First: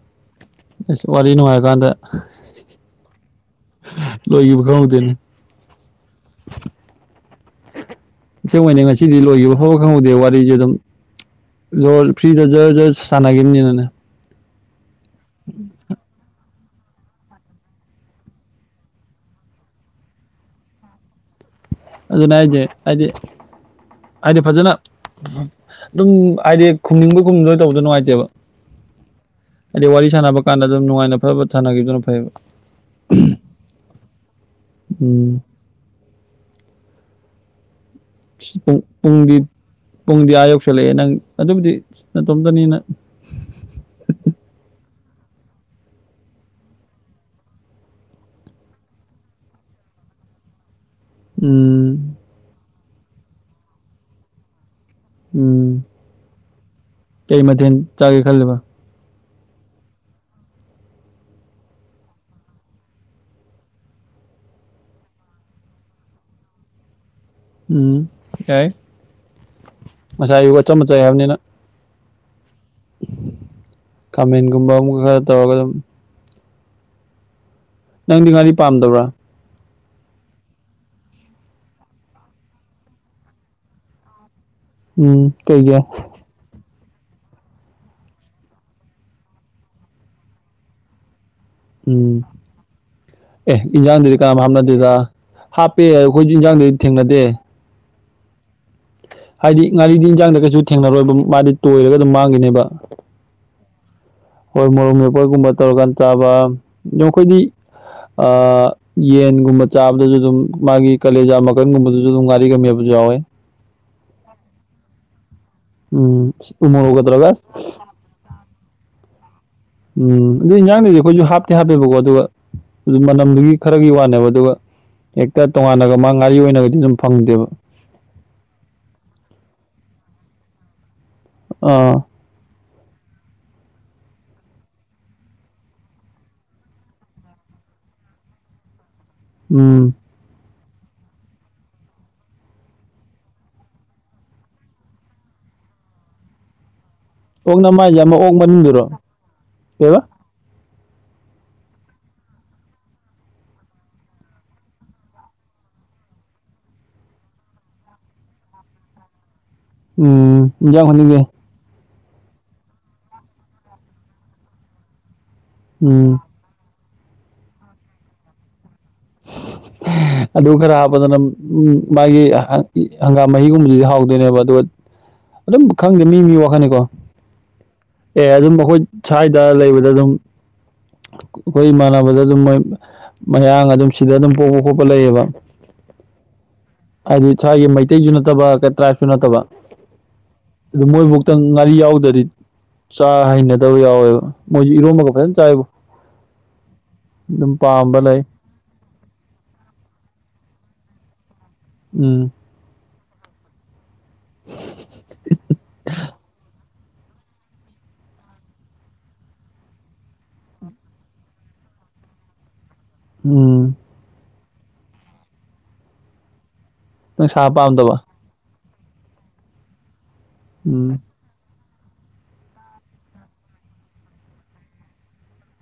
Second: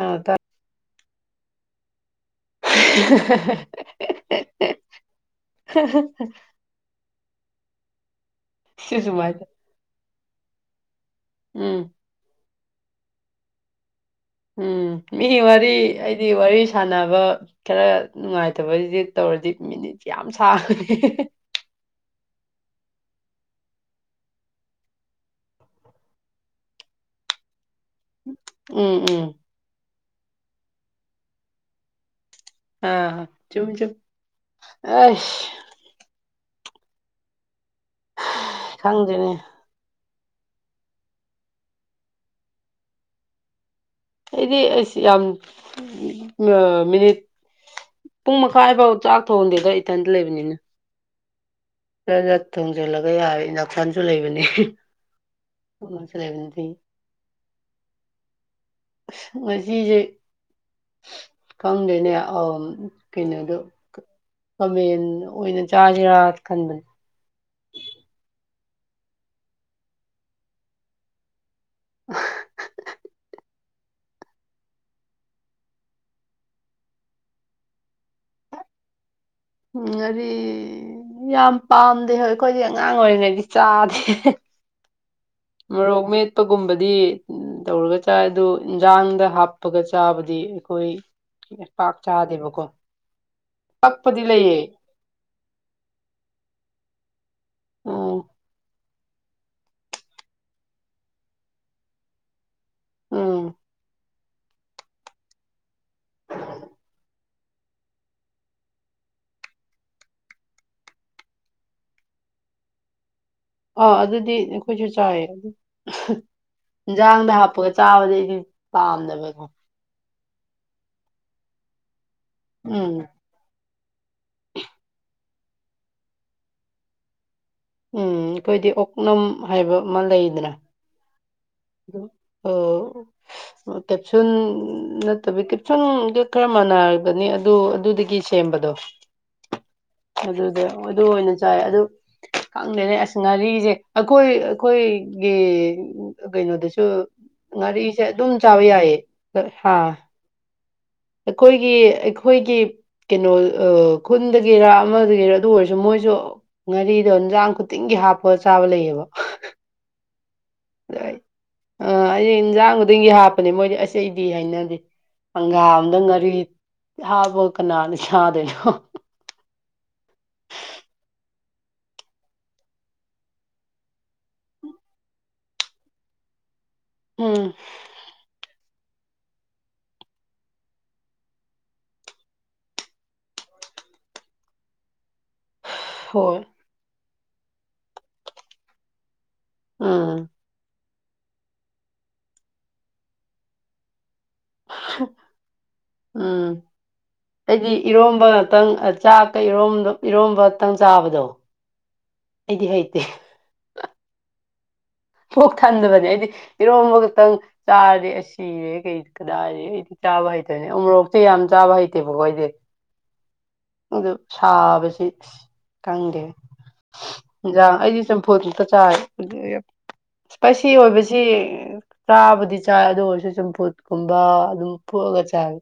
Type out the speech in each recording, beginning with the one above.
ꯑꯥ ꯇꯥꯏ ꯏꯁ ꯋꯥꯔꯤ ꯅꯨꯡꯉꯥꯏꯔꯀꯥꯟꯗ ꯂꯣꯏꯈꯤꯕ ꯈꯪꯍꯧꯗꯦꯅꯦ [unintelligible] ꯑꯁꯦꯡꯕꯩꯅꯦ ꯁꯤ ꯉꯁꯤꯗꯤ ꯁꯨꯃꯥꯏꯅ ꯂꯣꯏꯒꯤꯕ ꯐꯥꯎꯕ ꯈꯪꯍꯧꯗꯦ ꯋꯥꯔꯤꯖꯦ ꯑꯗꯨꯝ ꯎꯝ ꯖꯣꯔ ꯐ꯭ꯔꯤꯗ ꯖꯔ ꯖꯔ ꯁꯥꯟꯒꯤꯕꯅꯤꯅꯅꯦ ꯎꯝ ꯃꯤ ꯋꯥꯔꯤ ꯑꯩꯗꯤ ꯋꯥꯔꯤ ꯁꯥꯟꯅꯕ ꯈꯔ ꯅꯨꯡꯉꯥꯏꯇꯕꯗꯤ ꯇꯧꯔꯗꯤ ꯃꯤꯅꯤꯠ ꯌꯥꯝ ꯁꯥꯡꯉꯦ ꯑꯗꯨꯅꯦ ꯍꯥꯏꯖꯦ ꯍꯥꯏꯗꯤ ꯍꯥꯏꯗꯤ ꯐꯖꯅ ꯑꯗꯨꯝ ꯍꯥꯏꯗꯤ ꯈꯨꯝꯅꯤꯡꯕꯒꯨꯝ ꯈꯨꯝꯗꯣꯏ ꯇꯧꯕꯗꯣ ꯅꯨꯡꯉꯥꯏ ꯎꯝ ꯎꯝ ꯍꯥꯏꯗꯤ ꯋꯥꯔꯤ ꯁꯥꯟꯅꯕ ꯀꯥꯟꯗ ꯑꯗꯨꯝ ꯅꯨꯡꯉꯥꯏꯅ ꯐꯕꯠ ꯁꯥꯟꯅꯒꯤꯗꯨꯅ ꯐꯩꯕ ꯑꯥ ꯆꯨꯝ ꯆꯨꯝ ꯎꯝ ꯑꯩꯁ [unintelligible] ꯈꯪꯗꯦꯅꯦ ꯄꯨꯡꯗꯤ ꯄꯨꯡꯗꯤ ꯑꯥ ꯌꯧꯁꯜꯂꯛꯑꯦ ꯅꯪ ꯑꯗꯨꯕꯨꯗꯤ ꯅꯇꯣꯝꯇꯅꯤꯅ ꯑꯩꯗꯤ ꯑꯩꯁ ꯌꯥꯝ ꯃꯤꯅꯤꯠ ꯄꯨꯡ ꯃꯈꯥꯏꯐꯥꯎ ꯆꯥꯛ ꯊꯣꯡꯗꯦꯗ ꯏꯊꯟꯇ ꯂꯩꯕꯅꯤꯅ ꯎꯝ [unintelligible] ꯊꯣꯡꯖꯤꯜꯂꯒ ꯌꯥꯔꯦ ꯏꯟꯗꯛꯁꯟꯖꯨ ꯂꯩꯕꯅꯦ ꯎꯝ ꯀꯩꯅꯣꯁꯨ ꯂꯩꯕꯅꯤ ꯀꯩ ꯃꯊꯦꯜ ꯆꯥꯒꯦ ꯈꯜꯂꯦꯕ ꯉꯁꯤꯖꯦ ꯈꯪꯗꯦꯅꯦ ꯑꯥꯝ ꯀꯩꯅꯣꯗꯣ ꯈꯃꯦꯟ ꯑꯣꯏꯅ ꯆꯥꯖꯤꯔꯥ ꯈꯟꯕꯅꯦ ꯎꯝ ꯌꯥꯏ ꯉꯁꯥꯏ ꯑꯌꯨꯛ ꯑꯆꯝꯕ ꯆꯥꯏ ꯍꯥꯏꯕꯅꯤꯅ [inaudible] ꯈꯥꯃꯦꯟꯒꯨꯝꯕ ꯑꯃꯒ ꯇꯧꯔꯒ ꯑꯗꯨꯝ ꯅꯪꯗꯤ ꯉꯥꯔꯤ ꯄꯥꯝꯗꯕ꯭ꯔꯥ ꯎꯝ ꯉꯥꯔꯤ ꯌꯥꯝ ꯄꯥꯝꯗꯦ ꯍꯣꯏ ꯑꯩꯈꯣꯏꯗꯤ ꯑꯉꯥꯡ ꯑꯣꯏꯔꯤꯉꯩꯗꯩ ꯆꯥꯗꯦ ꯎꯝ ꯀꯩ ꯃꯣꯔꯣꯛ ꯃꯦꯠ ꯄꯒꯨꯝꯕꯗꯤ ꯇꯧꯔꯒ ꯆꯥꯏ ꯑꯗꯨ ꯏꯟꯖꯥꯡꯗ ꯍꯥꯞꯄꯒ ꯆꯥꯕꯗꯤ ꯑꯩꯈꯣꯏ ꯄꯥꯛ ꯎꯝ ꯆꯥꯗꯦꯕꯀꯣ ꯑꯦ ꯏꯟꯖꯥꯡꯗꯗꯤ ꯄꯛꯄꯗꯤ ꯀꯅꯥꯝ ꯂꯩꯌꯦ ꯍꯥꯞꯅꯗꯦꯗ ꯍꯥꯞꯄꯦ ꯑꯈꯣꯏꯖꯨ ꯏꯟꯖꯥꯡꯗꯗꯤ ꯊꯦꯡꯅꯗꯦ ꯑꯣ ꯍꯥꯏꯗꯤ ꯉꯥꯔꯤꯗꯤ ꯏꯟꯖꯥꯡꯗ ꯀꯩꯁꯨ ꯊꯦꯡꯅꯔꯣꯏꯕ ꯃꯥꯗꯤ ꯇꯣꯏꯔꯒ ꯑꯗꯨꯝ ꯃꯥꯡꯒꯤꯅꯦꯕ ꯎꯝ ꯍꯣꯏ ꯃꯣꯔꯣꯛ ꯃꯦꯠꯄ ꯒꯨꯝꯕ ꯇꯧꯔꯀꯥꯟ ꯆꯥꯕ ꯗꯨ ꯑꯩꯈꯣꯏꯗꯤ ꯑꯥ ꯌꯦꯟꯒꯨꯝꯕ ꯆꯥꯕꯗꯖꯨ ꯑꯗꯨꯝ ꯃꯥꯒꯤ ꯀꯂꯦꯖꯥ ꯃꯀꯟꯒꯨꯝꯕꯗꯨꯖꯨ ꯑꯗꯨꯝ ꯉꯥꯔꯤꯒ ꯃꯦꯠꯄꯖꯨ ꯌꯥꯎꯋꯦ ꯑꯥ ꯑꯗꯨꯗꯤ ꯑꯩꯈꯣꯏꯁꯨ ꯆꯥꯏꯌꯦ ꯎꯝ ꯎ ꯃꯣꯔꯣꯛꯀ ꯇꯧꯔꯒ ꯏꯟꯖꯥꯡꯗ ꯑꯁ ꯍꯥꯞꯄꯒ ꯆꯥꯕꯗꯤ ꯑꯩꯗꯤ ꯄꯥꯝꯗꯕꯀꯣ ꯎꯝ ꯑꯗꯨ ꯏꯟꯖꯥꯡꯗꯗꯤ ꯑꯩꯈꯣꯏꯁꯨ ꯍꯥꯞꯇꯦ ꯍꯥꯞꯄꯦꯕꯀꯣ ꯑꯗꯨꯒ ꯎꯝ ꯑꯗꯨ ꯃꯅꯝꯗꯨꯒꯤ ꯈꯔꯒꯤ ꯋꯥꯅꯦꯕ ꯑꯗꯨꯒ ꯍꯦꯛꯇ ꯇꯣꯉꯥꯟꯅꯒ ꯃꯥ ꯉꯥꯔꯤ ꯑꯣꯏꯅꯒꯗꯤ ꯑꯗꯨꯝ ꯐꯪꯗꯦꯕ ꯎꯝ ꯑꯩꯈꯣꯏꯗꯤ ꯑꯣꯛꯅꯝ ꯍꯥꯏꯕ ꯑꯃ ꯂꯩꯗꯅ ꯑꯥ ꯎꯝ ꯑꯣ ꯑ ꯀꯦꯞꯁꯨꯟ ꯅꯠꯇꯕꯤ ꯀꯦꯞꯁꯨꯟ ꯒ ꯈꯔ ꯃꯥꯟꯅꯔꯒꯅꯤ ꯑꯗꯨ ꯑꯗꯨꯗꯒꯤ ꯁꯦꯝꯕꯗꯣ ꯎꯝ ꯑꯗꯨꯗ ꯑꯗꯨ ꯑꯣꯏꯅ ꯆꯥꯏ ꯑꯗꯨ ꯈꯪꯗꯦꯅꯦ ꯑꯁ ꯉꯥꯔꯤꯖꯦ ꯑꯈꯣꯏ ꯑꯩꯈꯣꯏꯒꯤ ꯀꯩꯅꯣꯗꯁꯨ ꯑꯣꯛꯅ ꯃꯥ ꯉꯥꯔꯤꯁꯦ ꯌꯥꯝ ꯑꯗꯨꯝ ꯑꯣꯛ ꯆꯥꯕ ꯃꯅꯨꯡꯗꯨꯔꯣ ꯌꯥꯏꯌꯦ ꯀꯩꯕ ꯑꯩꯈꯣꯏꯒꯤ ꯑꯩꯈꯣꯏꯒꯤ ꯀꯩꯅꯣ ꯑꯥ ꯈꯨꯟꯗꯒꯤꯔꯥ ꯑꯃꯗꯒꯤꯔꯥ ꯑꯗꯨ ꯑꯣꯏꯔꯁꯨ ꯃꯣꯏꯁꯨ ꯉꯥꯔꯤꯗꯣ ꯏꯟꯖꯥꯡ ꯈꯨꯗꯤꯡꯒꯤ ꯍꯥꯞꯄ ꯆꯥꯕ ꯂꯩꯌꯦꯕ ꯎꯝ ꯏꯟꯖꯥꯡ ꯈꯨꯗꯤꯡꯒꯤ ꯑ ꯑꯩꯗꯤ ꯏꯟꯖꯥꯡ ꯈꯨꯗꯤꯡꯒꯤ ꯍꯥꯞꯄꯅꯦ ꯃꯣꯏꯗꯤ ꯑꯁ ꯑꯩꯗꯤ ꯍꯩꯅꯗꯦ ꯍꯪꯒꯥꯝꯗ ꯎꯝ ꯉꯥꯔꯤ ꯍꯥꯞꯄ ꯀꯅꯥꯅ ꯆꯥꯗꯣꯏꯅꯣ ꯑꯗꯨ ꯈꯔ ꯍꯥꯞꯄꯗꯨꯅ ꯎꯝ ꯃꯥꯒꯤ ꯍꯪꯒꯥꯝ ꯃꯍꯤꯒꯨꯝꯕꯗꯨꯗꯤ ꯍꯥꯎꯗꯣꯏꯅꯦꯕ ꯑꯗꯨ ꯑꯗꯨꯝ ꯈꯪꯗꯦ ꯃꯤ ꯃꯤ ꯋꯥꯈꯜꯅꯤꯀꯣ ꯎꯝ ꯑꯦ ꯑꯗꯨꯝ ꯑꯈꯣꯏ ꯁ꯭ꯋꯥꯏꯗ ꯂꯩꯕꯗ ꯑꯗꯨꯝ ꯑꯩꯈꯣꯏ ꯏꯃꯥꯟꯅꯕꯗ ꯑꯗꯨꯝ ꯃꯣꯏ ꯃꯌꯥꯡ ꯑꯗꯨꯝ ꯁꯤꯗ ꯑꯗꯨꯝ ꯄꯣꯛꯄ ꯈꯣꯠꯄ ꯂꯩꯌꯦꯕ ꯍꯣꯏ ꯍꯥꯏꯗꯤ ꯁꯋꯥꯏꯒꯤ ꯃꯩꯇꯩꯖꯨ ꯅꯠꯇꯕ ꯇ꯭ꯔꯥꯏꯞꯁꯨ ꯅꯠꯇꯕ ꯑ ꯑꯗꯨ ꯃꯣꯏꯕꯧꯇ ꯉꯥꯔꯤ ꯌꯥꯎꯗ꯭ꯔꯗꯤ ꯆꯥ ꯍꯩꯅꯗꯕ ꯌꯥꯎꯋꯦꯕ ꯃꯣꯏꯖꯨ ꯏꯔꯣꯝꯕꯒ ꯐꯖꯅ ꯆꯥꯏꯌꯦꯕ ꯎꯝ ꯑꯗꯨꯝ ꯄꯥꯝꯕ ꯂꯩ ꯇꯪ ꯑꯥ ꯆꯥꯛꯀ ꯏꯔꯣꯝꯕ ꯏꯔꯣꯝꯕꯇꯪ ꯆꯥꯕꯗꯣ ꯎꯝ ꯑꯩꯗꯤ ꯍꯩꯇꯦ [unintelligible] ꯄꯨꯛ ꯊꯟꯗꯕꯅꯦ ꯑꯩꯗꯤ ꯏꯔꯣꯝꯕ ꯈꯇꯪ ꯆꯥꯔꯗꯤ ꯑꯩ ꯁꯤ ꯁꯤꯔꯦ ꯀꯩꯅꯣ ꯀꯗꯥꯏꯗꯩ ꯑꯩꯗꯤ ꯆꯥꯕ ꯍꯩꯇꯦꯅꯦ ꯎꯃꯣꯔꯣꯛꯇꯤ ꯌꯥꯝ ꯆꯥꯕ ꯍꯩꯇꯦꯕꯀꯣ ꯑꯩꯗꯤ ꯎꯝ ꯑꯗꯨ ꯁꯥꯕꯁꯤ ꯈꯪꯗꯦ ꯅꯪ ꯁꯥ ꯌꯦꯟꯖꯥꯡ ꯄꯥꯝꯗꯕ ꯑꯩꯗꯤ ꯆꯝꯐꯨꯠ ꯆꯝꯐꯨꯠꯀ ꯆꯥꯔꯦ ꯑꯗꯩ ꯏꯁꯄꯥꯏꯁꯤ ꯎꯝ ꯑꯣꯏꯕꯁꯤ ꯁꯤ ꯆꯥꯕꯨꯗꯤ ꯆꯥꯏ ꯑꯗꯨ ꯑꯣꯏꯔꯁꯨ ꯆꯝꯐꯨꯠꯀꯨꯝꯕ ꯑꯗꯨꯝ ꯐꯨꯠꯂꯒ ꯆꯥꯏ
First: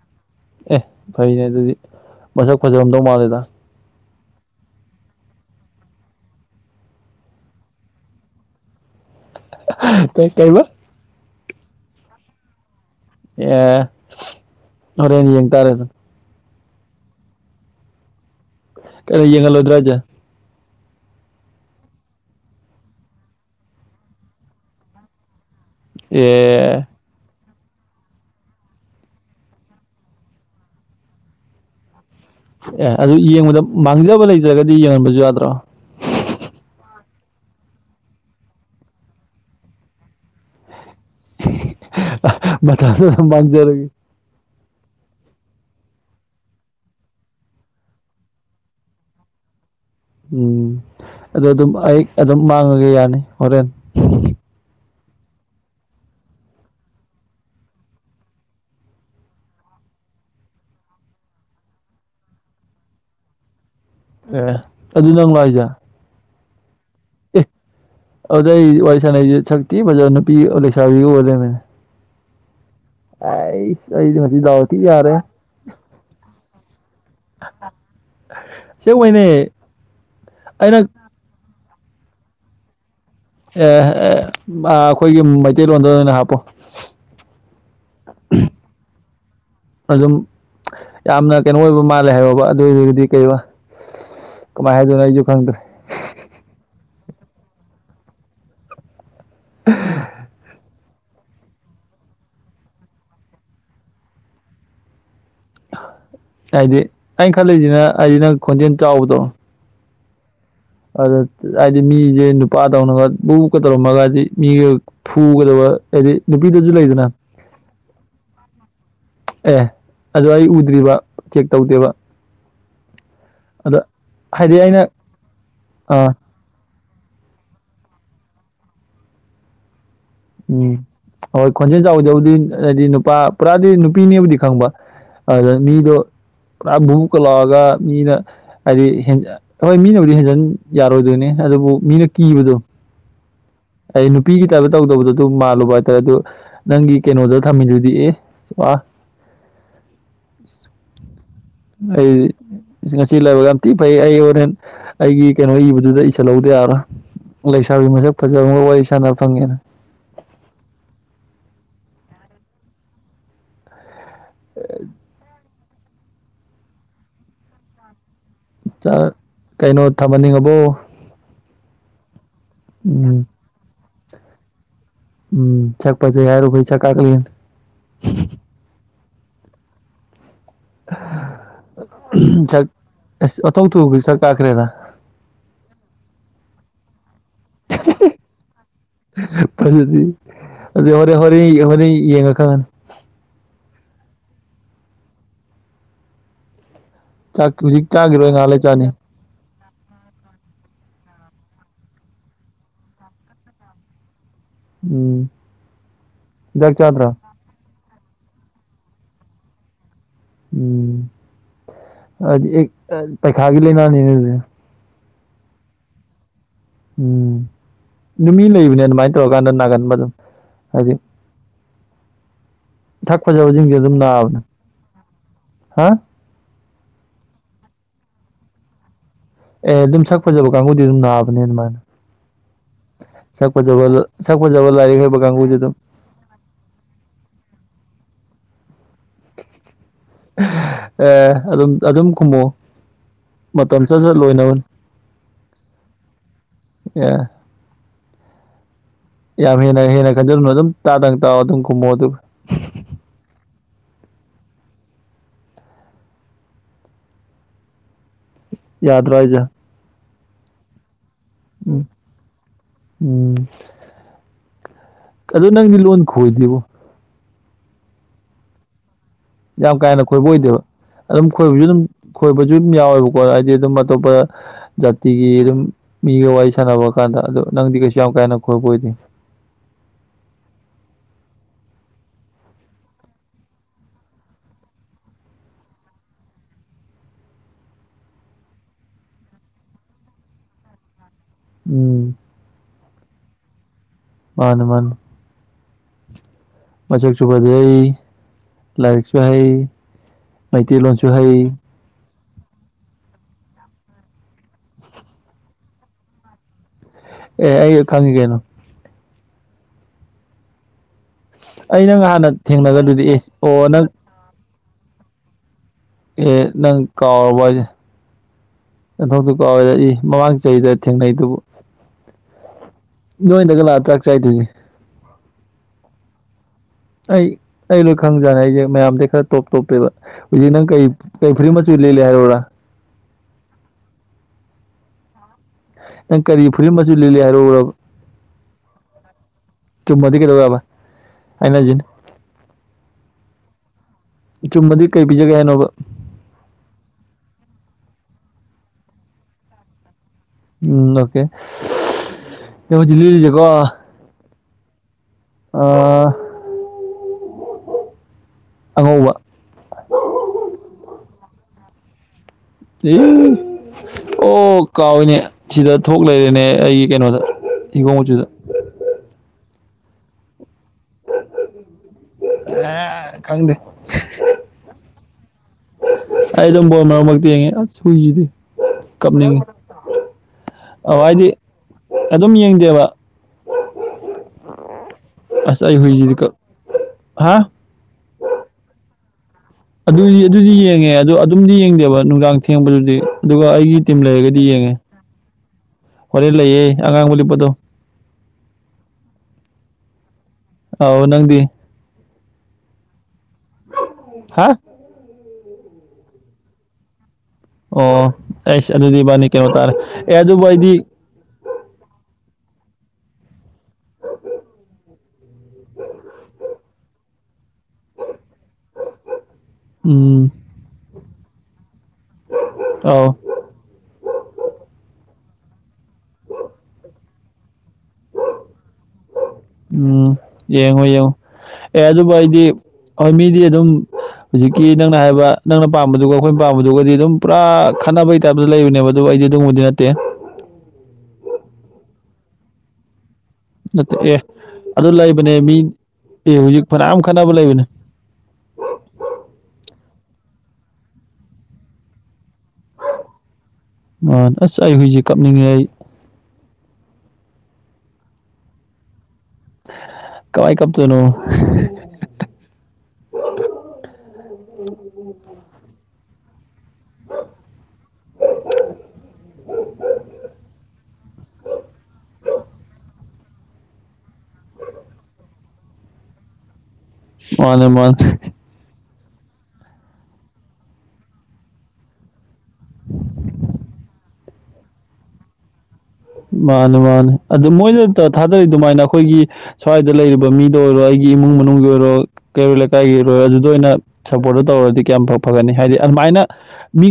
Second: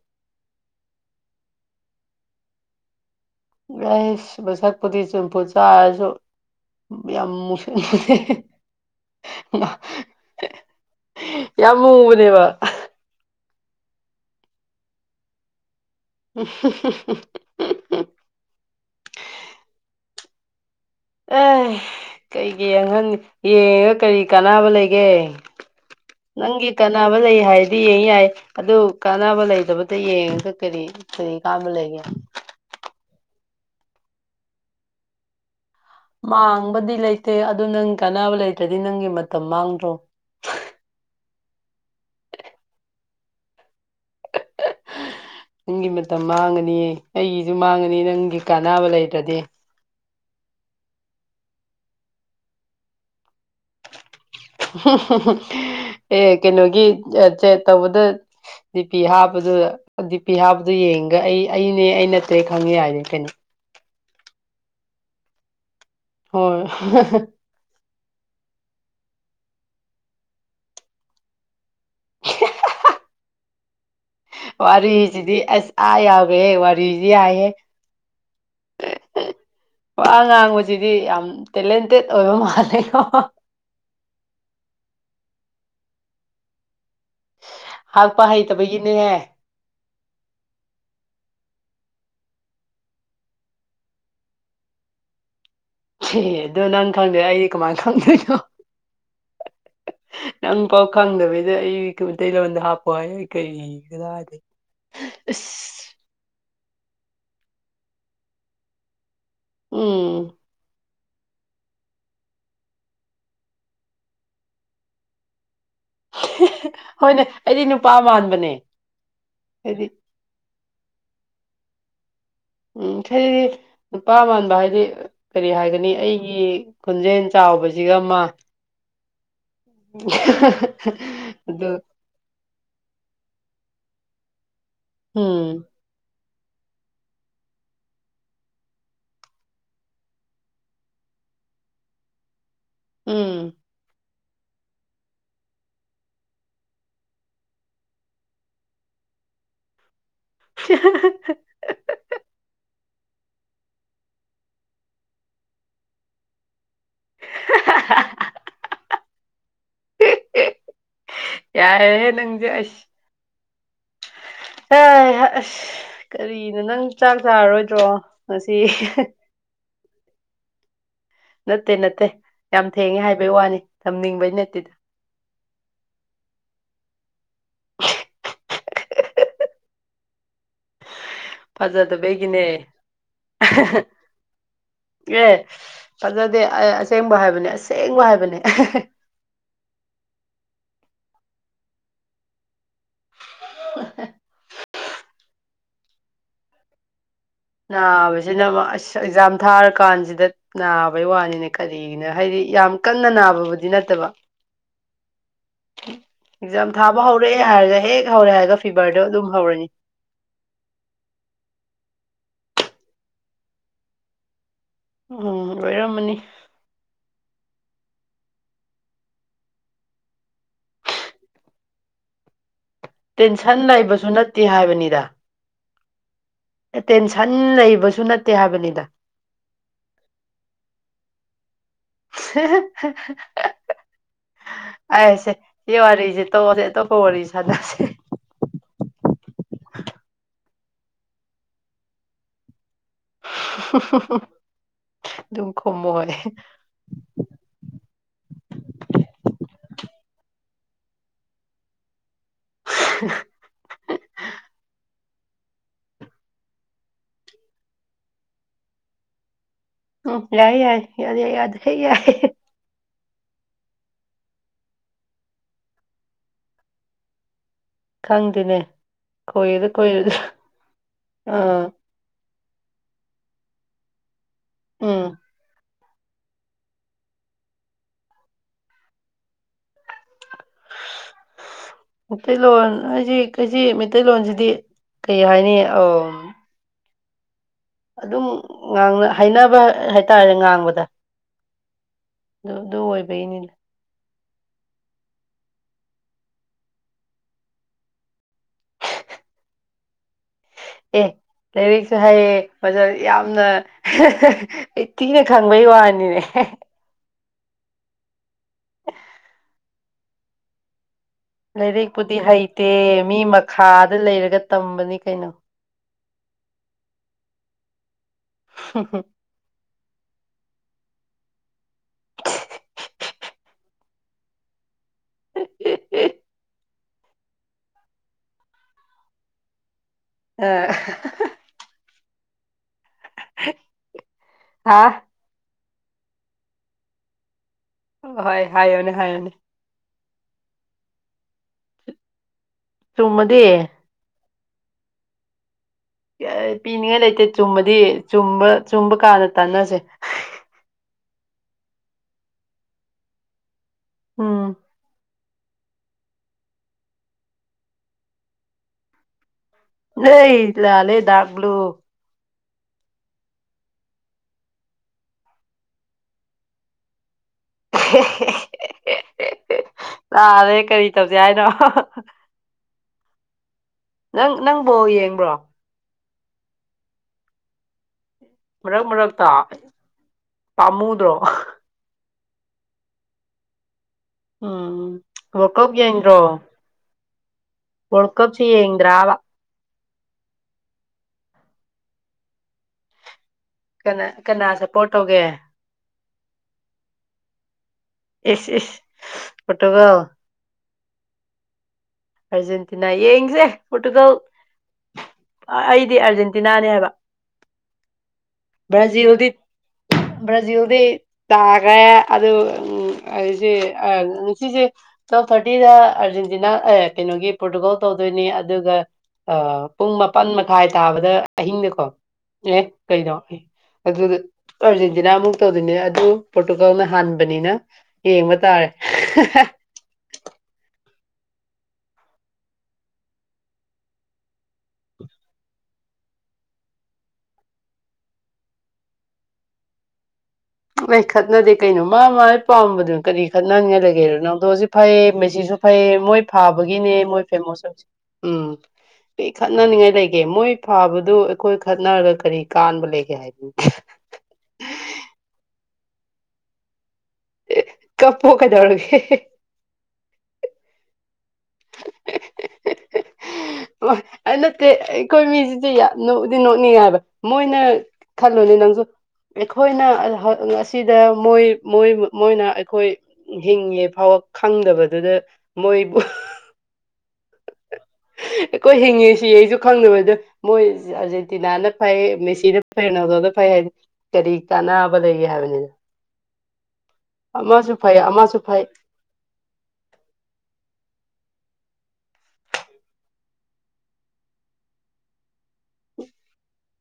ꯑꯦ ꯐꯩꯅꯦ ꯑꯗꯨꯗꯤ ꯃꯁꯛ ꯐꯖꯔꯝꯗꯧ ꯃꯥꯜꯂꯦꯗ ꯑꯩꯁ ꯃꯁꯛꯄꯨꯗꯤ ꯆꯨꯝꯐꯨꯠ ꯆꯥꯔꯁꯨ ꯌꯥꯝ ꯃꯨꯁꯪꯂꯁꯦ ꯀꯩ ꯀꯩꯕ ꯌꯥꯝ ꯃꯨꯕꯅꯦꯕ ꯑꯦ ꯍꯣꯔꯦꯟ ꯌꯦꯡ ꯇꯥꯔꯦ ꯑꯗꯨ ꯍ ꯌꯦꯡꯉ ꯂꯣꯗ꯭ꯔꯖꯥ ꯍꯥꯏꯔꯤꯁꯤ ꯑꯦ ꯀꯩꯒꯤꯍꯟ ꯌꯦꯡꯉꯒ ꯀꯔꯤ ꯀꯥꯟꯅꯕ ꯂꯩꯒꯦ ꯅꯪꯤ ꯀ ꯑꯦ ꯀꯥꯟꯅꯕ ꯂꯩ ꯍꯥꯏꯔꯗꯤ ꯌꯦꯡ ꯌꯥꯏ ꯑꯗꯨ ꯀꯥꯟꯅꯕ ꯂꯩꯇꯕꯗ ꯌꯦꯡꯉꯒ ꯀꯔꯤ ꯊꯔꯤ ꯀꯥꯝꯕ ꯂꯩꯒꯦ ꯑꯦ ꯑꯗꯨ ꯌꯦꯡꯕꯗ ꯃꯥꯡꯖꯕ ꯂꯩꯇ꯭ꯔꯒꯗꯤ ꯌꯦꯡꯍꯟꯕꯁꯨ ꯌꯥꯗ꯭ꯔꯣ ꯃꯥꯡꯕꯗꯤ ꯂꯩꯇꯦ ꯑꯗꯨ ꯅꯪ ꯀꯥꯟꯅꯕ ꯂꯩꯇ꯭ꯔꯗꯤ ꯅꯪꯒꯤ ꯃꯇꯝ ꯃꯥꯡꯗ꯭ꯔꯣ ꯃꯊꯗ ꯃꯥꯡꯖꯔꯒꯦ ꯅꯪꯒꯤ ꯃꯇꯝ ꯃꯥꯡꯉꯅꯤ ꯑꯩꯒꯤꯁꯨ ꯃꯥꯡꯉꯅꯤ ꯅꯪꯒꯤ ꯀꯥꯟꯅꯕ ꯂꯩꯇ꯭ꯔꯗꯤ ꯎꯝ ꯑꯗꯨ ꯑꯗꯨꯝ ꯑꯩ ꯑꯗꯨꯝ ꯃꯥꯡꯉꯒ ꯌꯥꯅꯤ ꯍꯣꯔꯦꯟ ꯑꯦ ꯀꯩꯅꯣꯒꯤ ꯇꯧꯕꯗ ꯗꯤꯄꯤ ꯍꯥꯞꯄꯗꯨ ꯗꯤꯄꯤ ꯍꯥꯞꯄꯗꯨꯣ ꯌꯦꯡꯉꯒ ꯑꯩ ꯑꯩꯅꯦ ꯑꯩ ꯅꯠꯇꯦ ꯈꯪꯉꯦ ꯌꯥꯏꯗꯤ ꯀꯩꯅꯣ ꯑꯦ ꯑꯗꯨ ꯅꯪ ꯂꯥꯛꯏꯁꯦ ꯍꯣꯏ ꯑꯣꯗ ꯑꯩ ꯋꯥꯔꯤ ꯁꯥꯟꯅꯁꯤ ꯁꯛꯇꯤꯖ ꯅꯨꯄꯤ ꯑꯣꯂꯤꯁꯥꯒꯤ ꯑꯣꯏꯗꯦꯅꯦ ꯑꯩ ꯋꯥꯔꯤꯁꯤꯗꯤ ꯑꯁ ꯑꯥ ꯌꯥꯎꯈ꯭ꯔꯦꯍꯦ ꯋꯥꯔꯤꯁꯤꯗꯤ ꯌꯥꯏꯍꯦ ꯑꯁꯦꯡꯕꯩꯅꯦ ꯋꯥ ꯑꯩꯅ ꯉꯥꯡꯕꯁꯤꯗꯤ ꯌꯥꯝ ꯇꯦꯂꯦꯟꯇꯦꯠ ꯑꯣꯏꯕ ꯃꯥꯜꯂꯦꯀꯣ ꯑꯦ ꯑꯦ ꯑꯩꯈꯣꯏꯒꯤ ꯃꯩꯇꯩꯔꯣꯟꯗ ꯑꯣꯏꯅ ꯍꯥꯞꯄꯨ ꯍꯥꯛꯄ ꯍꯩꯇꯕꯒꯤꯅꯦꯍꯦ ꯑꯗꯨꯝ ꯌꯥꯝꯅ ꯀꯩꯅꯣ ꯑꯣꯏꯕ ꯃꯥꯜꯂꯦ ꯍꯥꯏꯔꯣꯕ ꯑꯗꯨꯏꯗꯨꯒꯗꯤ ꯀꯩ ꯀꯃꯥꯏꯅꯗꯣꯏꯅꯣ ꯑꯩꯁꯨ ꯈꯪꯗ꯭ꯔꯦ ꯑꯦ ꯑꯗꯨꯗꯣ ꯅꯪ ꯈꯪꯗꯦ ꯑꯩꯗꯤ ꯀꯃꯥꯏꯅ ꯈꯪꯗꯣꯏꯅꯣ ꯑ ꯅꯪ ꯄꯥꯎ ꯈꯪꯗꯕꯩꯗ ꯑꯩ ꯃꯩꯇꯩꯂꯣꯟꯗ ꯍꯥꯞꯄꯣ ꯍꯥꯏ ꯑꯩ ꯀꯔꯤ ꯀꯗꯥ ꯑ ꯍꯥꯏꯗꯤ ꯑꯩꯅ ꯈꯂꯛꯁꯤꯅ ꯍꯥꯏꯗꯤ ꯅꯪ ꯈꯣꯟꯖꯦꯜ ꯆꯥꯎꯕꯗꯣ ꯎꯝ ꯑꯗ ꯍꯥꯏꯗꯤ ꯃꯤꯁꯦ ꯅꯨꯄꯥ ꯇꯧꯅꯒ ꯕꯨꯕꯨꯀ ꯇꯧꯔꯝꯃꯒꯗꯤ ꯃꯤꯒ ꯐꯨꯒꯗꯕ ꯍꯥꯏꯗꯤ ꯅꯨꯄꯤꯗꯁꯨ ꯂꯩꯗꯅ ꯍꯣꯏꯅꯦ ꯑꯩꯗꯤ ꯅꯨꯄꯥ ꯃꯥꯟꯕꯅꯦ ꯑꯦ ꯍꯥꯏꯗꯤ ꯑꯗꯣ ꯑꯩ ꯎꯗ꯭ꯔꯤꯕ ꯆꯦꯛ ꯇꯧꯗꯦꯕ ꯎꯝ ꯍꯥꯏꯗꯤ ꯑꯗ ꯅꯨꯄꯥ ꯃꯥꯟꯕ ꯍꯥꯏꯗꯤ ꯑꯩꯅ ꯀꯔꯤ ꯍꯥꯏꯒꯅꯤ ꯑꯥ ꯑꯩꯒꯤ ꯈꯣꯟꯖꯦꯜ ꯆꯥꯎꯕꯁꯤꯒ ꯃꯥ ꯎ ꯎꯝ ꯍꯣꯏ ꯈꯣꯟꯖꯦꯜ ꯆꯥꯎꯎꯗ ꯍꯧꯗꯤ ꯍꯥꯏꯗꯤ ꯅꯨꯄꯥ ꯄꯨꯔꯥꯗꯤ ꯅꯨꯄꯤꯅꯦꯕꯨꯗꯤ ꯈꯪꯕ ꯑꯗꯨ ꯎꯝ ꯃꯤꯗꯣ ꯄꯨꯔꯥ ꯕꯨꯀ ꯂꯥꯛꯑꯒ ꯃꯤꯅ ꯍꯥꯏꯗꯤ ꯍꯣꯏ ꯃꯤꯅꯕꯨꯗꯤ ꯍꯦꯟꯖꯤꯟ ꯌꯥꯔꯣꯏꯗꯣꯏꯅꯦ ꯑꯗꯨꯕꯨ ꯃꯤꯅ ꯀꯤꯕꯗꯣ ꯎꯝ ꯑꯩ ꯅꯨꯄꯤꯒꯤ ꯇꯥꯏꯞꯇ ꯇꯧꯗꯕꯗ ꯑꯗꯨꯝ ꯃꯥꯜꯂꯨꯕ ꯍꯥꯏꯇꯥꯔꯦ ꯑꯗꯨꯣ ꯅꯪꯒꯤ ꯀꯩꯅꯣꯗ ꯊꯝꯃꯤꯗꯨꯗꯤ ꯑꯦ ꯍꯤ ꯍ ꯍ ꯍ ꯑꯩꯗꯤ ꯉꯁꯤ ꯂꯥꯏꯕꯥꯛ ꯌꯥꯝ ꯊꯤ ꯐꯩ ꯑꯩ ꯍꯣꯔꯦꯟ ꯑꯩꯒꯤ ꯀꯩꯅꯣ ꯏꯕꯗꯨꯗ ꯏꯁꯜꯍꯧꯗ ꯌꯥꯔꯥꯔꯣꯏ ꯂꯩꯁꯥꯕꯤ ꯃꯁꯛ ꯐꯖꯕ ꯑꯃꯒ ꯋꯥꯔꯤ ꯁꯥꯟꯅ ꯐꯪꯉꯦꯅ ꯌꯥꯏꯌꯦ ꯅꯪꯖꯨ ꯑꯁ ꯍꯩꯍ ꯑꯁ ꯀꯔꯤꯅꯣ ꯅꯪ ꯆꯥꯛ ꯆꯥꯔꯔꯣꯏꯗ꯭ꯔꯣ ꯉꯁꯤ ꯀꯩꯅꯣ ꯊꯝꯍꯟꯅꯤꯡꯉꯕꯣ ꯅꯠꯇꯦ ꯅꯠꯇꯦ ꯌꯥꯝ ꯊꯦꯡꯉꯦ ꯎꯝ ꯍꯥꯏꯕꯩ ꯋꯥꯅꯤ ꯊꯝꯅꯤꯡꯕꯩ ꯅꯠꯇꯦꯗ ꯎꯝ ꯁꯛ ꯐꯖꯩ ꯍꯥꯏꯔꯨꯕꯩ ꯁꯛ ꯀꯛꯂꯛ ꯑꯅꯦ ꯐꯖꯗꯕꯩꯒꯤꯅꯦ ꯆꯛ ꯑꯁ ꯑꯣꯊꯣꯛ ꯊꯨꯒ꯭ꯔꯦ ꯆꯛꯀꯀꯦꯔ ꯑꯦ ꯐꯖꯗꯦ ꯑ ꯑꯁꯦꯡꯕ ꯍꯥꯏꯕꯅꯦ ꯑꯁꯦꯡꯕ ꯍꯥꯏꯕꯅꯦ ꯐꯖꯅꯤ ꯑꯗꯨ ꯍꯣꯔꯦꯟ ꯍꯣꯔꯦꯟ ꯍꯣꯔꯤ ꯌꯦꯡꯉ ꯈꯪꯉꯅꯤ ꯍ ꯍ [unintelligible] ꯆꯥꯛ ꯍꯧꯖꯤꯛ ꯆꯥꯈꯤꯔꯣꯏ ꯅꯥꯕꯁꯤꯅ ꯉꯥꯏꯍꯥꯛ ꯂꯩ ꯆꯥꯅꯤ ꯑꯁ ꯑꯦꯛꯖꯥꯝ ꯊꯥꯔꯀꯥꯟꯖꯤꯗ ꯅꯥꯕꯩ ꯋꯥꯅꯤꯅꯦ ꯀꯔꯤ ꯀꯩꯒꯤꯅ ꯍꯥꯏꯗꯤ ꯌꯥꯝ ꯀꯟꯅ ꯅꯥꯕꯕꯨꯗꯤ ꯅꯠꯇꯕ ꯎꯝ ꯑꯦꯛꯖꯥꯝ ꯍꯤꯗꯥꯛ ꯊꯥꯕ ꯆꯥꯗ꯭ꯔꯣ ꯍꯧꯔꯦ ꯌꯥꯔꯒ ꯍꯦꯛ ꯍꯧꯔꯦ ꯍꯥꯏꯒ ꯐꯤꯚꯔꯗꯣ ꯑꯗꯨꯝ ꯍꯧꯔꯅꯤ ꯎꯝ ꯑꯧꯗꯤ ꯑꯦꯛ ꯄꯩꯈꯥꯒꯤ ꯂꯥꯏꯅꯥꯅꯤꯅꯦ ꯑꯗꯨꯗꯦ ꯑ ꯑꯣꯏꯔꯝꯃꯅꯤ ꯎꯝ ꯃꯤ ꯂꯩꯕꯅꯦ ꯑꯗꯨꯃꯥꯏꯅ ꯇꯧꯔꯀꯥꯟꯗ ꯅꯥꯒꯟꯕꯗꯨꯝ ꯍꯥꯏꯗꯤ ꯁꯛ ꯇꯦꯟꯁꯟ ꯐꯖꯕꯁꯤꯡꯁꯦ ꯑꯗꯨꯝ ꯂꯩꯕꯁꯨ ꯅꯥꯕꯅꯦ ꯅꯠꯇꯦ ꯍꯥꯏꯕꯅꯤꯗ ꯍꯥ ꯇꯦꯟꯁꯟ ꯂꯩꯕꯁꯨ ꯅꯠꯇꯦ ꯍꯥꯏꯕꯅꯤꯗ ꯑꯦ ꯑꯗꯨꯝ ꯁꯛ ꯐꯖꯕ ꯀꯥꯡꯒꯨꯗꯤ ꯑꯗꯨꯝ ꯅꯥꯕꯅꯦ ꯑꯗꯨꯃꯥꯏꯟ ꯍꯦꯍꯦ ꯍꯦꯍꯦ ꯁꯛ ꯐꯖꯕ ꯂꯥꯏꯔꯤꯛ ꯍꯩꯕ ꯀꯥꯡꯕꯨꯗꯤ ꯑꯗꯨꯝ ꯁꯤ ꯋꯥꯔꯤꯁꯦ ꯇꯣꯛꯑꯁꯦ ꯑꯇꯣꯞꯄ ꯋꯥꯔꯤ ꯁꯥꯥꯟꯅꯁꯦ ꯑ ꯑꯗꯨꯝ ꯑꯗꯨꯝ ꯈꯨꯝꯃꯣ ꯃꯇꯝ ꯆꯠ ꯆꯠ ꯂꯣꯏꯅꯕꯅꯤ ꯑꯗꯨꯝ ꯈꯨꯝꯃꯣ ꯍꯣꯏ ꯑꯦ ꯌꯥꯝ ꯍꯦꯟꯅ ꯍꯦꯟꯅ ꯈꯟꯖꯤꯜꯂꯨꯅꯨ ꯑꯗꯨꯝ ꯇꯥꯗꯪ ꯇꯥꯑꯣ ꯑꯗꯨꯝ ꯈꯨꯝꯃꯣ ꯑꯗꯨꯒ ꯍ [inaudible] ꯌꯥꯗ꯭ꯔꯣ ꯍꯥꯏꯖꯦ ꯎꯝ ꯌꯥꯏ ꯌꯥꯏ ꯌꯥꯅꯦ ꯌꯥꯗꯦ ꯍꯦꯛ ꯎꯝ ꯌꯥꯏ ꯎꯝ ꯑꯗꯨ ꯅꯪꯗꯤ ꯂꯣꯟ ꯈꯣꯏꯗꯦꯕꯣ ꯈꯪꯗꯦꯅꯦ ꯈꯣꯏꯔꯦꯗ ꯌꯥꯝ ꯀꯥ ꯍꯦꯟꯅ ꯈꯣꯏꯔꯦꯗ ꯈꯣꯏꯕ ꯑꯣꯏꯗꯦꯕ ꯑꯗꯨꯝ ꯈꯣꯏꯕꯖꯨ ꯑꯥ ꯑꯗꯨꯝ ꯈꯣꯏꯕꯖꯨ ꯑꯗꯨꯝ ꯌꯥꯎꯋꯦꯕꯀꯣ ꯍꯥꯏꯗꯤ ꯑꯗꯨꯝ ꯑꯇꯣꯞꯄ ꯎꯝ ꯖꯥꯇꯤꯒꯤ ꯑꯗꯨꯝ ꯃꯤꯒ ꯋꯥꯔꯤ ꯁꯥꯟꯅꯕ ꯀꯥꯟꯗ ꯑꯗꯣ ꯅꯪꯗꯤ ꯀꯩꯁꯨ ꯌꯥꯝ ꯀꯦꯟꯅ ꯈꯣꯏꯕ ꯑꯣꯏꯗꯦ ꯃꯩꯇꯩꯂꯣꯟ ꯍꯥꯏꯖꯤ ꯀꯩꯁꯤ ꯃꯩꯇꯩꯂꯣꯟꯁꯤꯗꯤ ꯀꯩ ꯍꯥꯏꯅꯤ ꯑ ꯑꯗꯨꯝ ꯉꯥꯡ ꯍꯥꯏꯅꯕ ꯍꯥꯏꯇꯥꯔꯦ ꯉꯥꯡꯕꯗ ꯎꯝ ꯑꯗꯨ ꯑꯣꯏꯕꯩꯅꯤꯗ ꯃꯥꯅꯦ ꯃꯥꯅꯦ ꯃꯁꯛꯁꯨ ꯐꯖꯩ ꯂꯥꯏꯔꯤꯛꯁꯨ ꯍꯩ ꯑꯦ ꯃꯩꯇꯩꯂꯣꯟꯁꯨ ꯍꯩ ꯂꯩꯔꯤꯛꯁꯨ ꯍꯥꯏꯌꯦ ꯄꯖꯔ ꯌꯥꯝꯅ ꯑꯦꯛꯇꯤꯡꯒ ꯈꯪꯕꯩ ꯋꯥꯅꯤꯅꯦ ꯑꯦ ꯑꯩ ꯈꯪꯉꯤ ꯀꯩꯅꯣ ꯑꯦ ꯑꯩ ꯅꯪ ꯂꯥꯏꯔꯤꯛꯄꯨꯗꯤ ꯍꯥꯟꯅ ꯍꯩꯇꯦ ꯊꯦꯡꯅꯒꯗꯨꯗꯤ ꯑꯦ ꯃꯤ ꯑꯣ ꯅꯪ ꯃꯈꯥꯗ ꯂꯩꯔꯒ ꯇꯝꯕꯅꯤ ꯀꯩꯅꯣ ꯑꯦ ꯅꯪ ꯀꯥꯎꯔꯕ ꯍꯥꯏꯖꯦ ꯅꯊꯧꯗꯣ ꯀꯥꯎꯔꯗꯤ ꯏ ꯃꯃꯥꯡ ꯆꯩꯗ ꯊꯦꯡꯅꯩꯗꯨꯕꯨ ꯅꯣꯏꯗꯒ ꯂꯥꯛꯑ ꯆꯥꯛ ꯆꯥꯏꯗꯨꯗꯤ ꯑꯦ ꯑꯦ ꯑꯩ ꯑꯩ ꯂꯣꯏ ꯈꯪꯖꯥꯅꯦ ꯑꯩꯖꯦ ꯃꯌꯥꯝꯖꯦ ꯈꯔ ꯇꯣꯞ ꯇꯣꯞꯇꯦꯕ ꯑ ꯍꯧꯖꯤꯛ ꯅꯪ ꯀꯔꯤ ꯀꯩ ꯐꯨꯔꯤꯠ ꯃꯆꯨ ꯂꯤꯠꯂꯤ ꯍꯥꯏꯔꯣꯔꯥ ꯍꯥꯥ ꯅꯪ ꯀꯔꯤ ꯐꯨꯔꯤꯠ ꯃꯆꯨ ꯂꯤꯜꯂꯤ ꯍꯥꯏꯔꯧꯔ ꯑꯣ ꯍꯣꯏ ꯍꯥꯏꯌꯣꯅꯦ ꯍꯥꯏꯌꯣꯅꯦ ꯆꯨꯝꯃꯗꯤ ꯀꯩꯗꯧ ꯌꯥꯕꯥ ꯑꯩꯅꯖꯤꯟ ꯆꯨꯝꯃꯗꯤ ꯆꯨꯝꯃꯗꯤ ꯀꯩ ꯄꯤꯖꯒꯦ ꯍꯥꯏꯅꯣꯕ ꯄꯤꯅꯤꯡꯉꯥꯏ ꯂꯩꯇꯦ ꯆꯨꯝꯃꯗꯤ ꯆꯨꯝꯕ ꯀꯥꯟꯗ ꯇꯥꯟꯅꯁꯦ ꯎꯝ ꯑꯣꯀꯦ ꯅꯪ ꯍꯧꯖꯤꯛ ꯂꯤꯠꯂꯤꯖꯦꯀꯣ ꯎꯝ ꯑ ꯑꯉꯧꯕ ꯂꯩ ꯂꯥꯜꯂꯦ ꯗꯥꯛ ꯕ꯭ꯂꯨ ꯑꯦ ꯑꯣ ꯀꯥꯎꯏꯅꯦ ꯁꯤꯗ ꯊꯣꯛ ꯂꯩꯔꯦꯅꯦ ꯑꯩꯒꯤ ꯀꯩꯅꯣꯗ ꯍꯤꯒꯣꯛ ꯃꯆꯨꯗ ꯂꯥꯜꯂꯦ ꯀꯔꯤ ꯇꯧꯖꯦ ꯍꯥꯏꯅꯣ ꯑ ꯈꯪꯗꯦ ꯅꯪ ꯅꯪ ꯕꯣꯜ ꯌꯦꯡꯕ꯭ꯔꯣ ꯑꯩ ꯑꯗꯨꯨꯝ ꯕꯣꯜ ꯃꯔꯛ ꯃꯔꯛꯇ ꯌꯦꯡꯉꯦ ꯑꯁ ꯍꯨꯏꯖꯤꯗꯤ ꯃꯔꯛ ꯃꯔꯛꯇ ꯑꯣ ꯄꯥꯝꯃꯨꯗ꯭ꯔꯣ ꯍꯥꯏꯗꯤ ꯑꯗꯨꯝ ꯌꯦꯡꯗꯦꯕ ꯑ ꯑꯁ ꯑꯩ ꯍꯨꯏꯁꯤꯗꯤ ꯀꯥ ꯍꯥꯥ ꯋꯥ꯭ꯔꯜ ꯀꯞꯁꯤ ꯌꯦꯡꯗ꯭ꯔꯥꯕ ꯑꯗꯨꯗꯤ ꯑꯗꯨꯗꯤ ꯌꯦꯡꯉꯦ ꯑꯗꯣ ꯑꯗꯨꯝꯗꯤ ꯌꯦꯡꯗꯦꯕ ꯅꯨꯡꯗꯥꯡ ꯊꯦꯡꯕꯗꯨꯗꯤ ꯑꯗꯨꯒ ꯑꯩꯒꯤ ꯇꯤꯝ ꯀꯅꯥ ꯂꯩꯔꯒꯗꯤ ꯀꯅꯥ ꯌꯦꯡꯉꯦ ꯁꯞꯄꯣꯔꯠ ꯇꯧꯒꯦ ꯍꯣꯔꯦꯟ ꯂꯩꯌꯦ ꯑꯉꯥꯡꯕ ꯂꯤꯠꯄꯗꯣ ꯏꯁ ꯏꯁ ꯄꯣꯇꯨꯒꯜ ꯑꯥꯎ ꯅꯪꯗꯤ ꯑꯥꯔꯖꯦꯟꯇꯤꯅꯥ ꯌꯦꯡꯁꯦ ꯄꯣꯔꯇꯨꯒꯜ ꯍꯥ ꯑꯩꯗꯤ ꯑꯥꯔꯖꯦꯟꯇꯤꯅꯥꯅꯦ ꯍꯥꯏꯕ ꯑꯣ ꯑꯩꯁ ꯑꯗꯨꯗꯤ ꯕ꯭ꯔꯥꯖꯤꯜꯗꯤ ꯏꯕꯥꯅꯤ ꯀꯩꯅꯣ ꯇꯥꯔꯦ ꯑꯦ ꯑꯗꯨꯕꯨ ꯑꯩꯗꯤ ꯇꯥꯒ꯭ꯔꯦ ꯑꯗꯨ ꯑꯩꯁꯦ ꯁꯤꯁꯦ ꯇꯣꯞ ꯐꯣꯔꯇꯤꯗ ꯑꯔꯖꯦꯟꯇꯤꯅꯥ ꯑꯦ ꯀꯩꯅꯣꯒꯤ ꯄꯣꯔꯇꯨꯒꯜ ꯇꯧꯗꯣꯏꯅꯤ ꯑꯗꯨꯒ ꯄꯨꯡ ꯃꯥꯄꯜ ꯎꯝ ꯃꯥꯏ ꯇꯥꯕꯗ ꯑꯍꯤꯡꯗꯀꯣ ꯑꯦ ꯑꯧ ꯀꯩꯅꯣ ꯑꯦ ꯑꯗꯨꯗ ꯑꯥꯔꯖꯦꯟꯇꯤꯅꯥꯃꯨꯛ ꯇꯧꯗꯣꯏꯅꯦ ꯑꯗꯨ ꯄꯣꯔꯇꯨꯒꯥꯜꯅ ꯍꯥꯟꯕꯅꯤꯅ ꯌꯦꯡꯕ ꯇꯥꯔꯦ ꯎꯝ ꯌꯦꯡꯉꯣ ꯌꯦꯡꯉꯣ ꯑꯦ ꯑꯗꯨꯕꯨ ꯑꯩꯗꯤ ꯍꯣꯏ ꯃꯤꯗꯤ ꯑꯗꯨꯝ ꯍꯧꯖꯤꯛꯀꯤ ꯅꯪꯅ ꯍꯥꯏꯕ ꯅꯪꯅ ꯄꯥꯝꯕꯗꯨꯒ ꯑꯩꯈꯣꯏꯅ ꯄꯥꯝꯕꯗꯨꯒꯗꯤ ꯑꯗꯨꯝ ꯄꯨꯔꯥ ꯈꯠꯅꯕꯩ ꯇꯥꯏꯞꯇ ꯂꯩꯕꯅꯦꯕ ꯑꯗꯨ ꯑꯩꯗꯤ ꯑꯗꯨꯕꯨꯗꯤ ꯅꯠꯇꯦ ꯅ ꯈꯠꯅꯗꯦ ꯀꯩꯅꯣ ꯃꯥ ꯃꯥꯥꯏ ꯄꯥꯝꯕꯗꯨ ꯀꯔꯤ ꯈꯠꯅꯅꯤꯡꯉꯥꯏ ꯅꯠꯇꯦ ꯂꯩꯒꯦꯗꯣ ꯑꯦ ꯅꯪꯗꯣꯁꯤ ꯑꯗꯨ ꯐꯩꯌꯦ ꯂꯩꯕꯅꯦ ꯃꯦꯆꯁꯨ ꯃꯤ ꯐꯩꯌꯦ ꯃꯣꯏ ꯑꯦ ꯍꯧꯖꯤꯛ ꯐꯥꯕꯒꯤꯅꯦ ꯐꯅꯌꯥꯝ ꯃꯣꯏ ꯈꯠꯅꯕ ꯂꯩꯕꯅꯦ ꯐꯦꯃꯣꯁ ꯑꯣꯏꯁꯦ ꯎꯝ ꯄꯤ ꯈꯠꯅꯅꯤꯡꯉꯥꯏ ꯂꯩꯒꯦ ꯃꯣꯏ ꯐꯥꯕꯗꯨ ꯑꯩꯈꯣꯏ ꯈꯠꯅꯔꯒ ꯀꯔꯤ ꯀꯥꯟꯕ ꯂꯩꯒꯦ ꯍꯥꯏ ꯍꯥꯏ ꯑ ꯑꯁ ꯑꯩ ꯍꯨꯖꯤꯁꯦ ꯀꯞꯅꯤꯡꯉꯦ ꯑꯩ ꯀꯞꯄꯣ ꯀꯩꯗꯧꯔꯒꯦ ꯀꯃꯥꯏ ꯀꯞ ꯇꯣꯢꯅꯣ꯫ ꯑꯣ ꯑ ꯅꯠꯇꯦ ꯑꯩꯈꯣꯏ ꯃꯤꯁꯤꯗꯤ ꯌꯥꯝꯗꯤ ꯅꯣꯛꯅꯤꯡꯉꯦ ꯍꯥꯏꯕ ꯃꯣꯏꯅ ꯈꯜꯂꯣꯅꯦ ꯅꯪꯁꯨ꯫ ꯑꯩꯈꯣꯏꯅ ꯑ ꯍ ꯉꯁꯤꯗ ꯃꯣꯏ ꯃꯣꯏ ꯃꯣꯏꯅ ꯑꯩꯈꯣꯏ ꯍꯤꯡꯉꯦ ꯐꯥꯎꯕ ꯈꯪꯗꯕꯗꯨꯗ ꯃꯣꯏꯕꯨ ꯃꯥꯅꯦ ꯃꯥꯅꯦ꯫ ꯑꯩꯈꯣꯏ ꯍꯤꯡꯉꯤꯁꯤ ꯑꯩꯁꯨ ꯈꯪꯗꯕꯗ꯫ ꯃꯣꯏ ꯑꯥꯔꯖꯦꯟꯇꯤꯅꯥꯅ ꯐꯩ ꯃꯦꯁꯤꯅ ꯐꯩ ꯅꯣꯗꯣꯅ ꯐꯩ ꯍꯥꯏꯗꯤ꯫ ꯀꯔꯤ ꯀꯥꯟꯅꯕ ꯂꯩꯒꯦ ꯍꯥꯏꯕꯅꯤꯗ꯫ ꯃꯥꯅꯦ ꯃꯥꯅꯦ ꯑꯗꯨ ꯑꯃꯁꯨ ꯃꯣꯏꯅ ꯐꯩ ꯑꯃꯁꯨ ꯊꯥꯗꯔꯤ ꯐꯩ ꯗꯨꯃꯥꯏꯅ ꯑ ꯑꯩꯈꯣꯏꯒꯤ ꯁ꯭ꯋꯥꯏꯗ ꯂꯩꯔꯤꯕ ꯃꯤꯗ ꯑꯣꯏꯔꯣ ꯑꯩꯒꯤ ꯏꯃꯨꯡ ꯃꯅꯨꯡꯒꯤ ꯑꯣꯏꯔꯣ꯫ ꯀꯩꯔꯣꯏ ꯂꯩꯀꯥꯏꯒꯤꯔꯣꯏ ꯑꯗꯨꯗ ꯑꯣꯏꯅ ꯁꯞꯄꯣꯔꯠꯇꯣ ꯇꯧꯔꯗꯤ ꯀꯌꯥꯝ ꯐ ꯐꯒꯅꯤ ꯍꯥꯏꯗꯤ ꯑꯗꯨꯃꯥꯏꯅ ꯃꯤ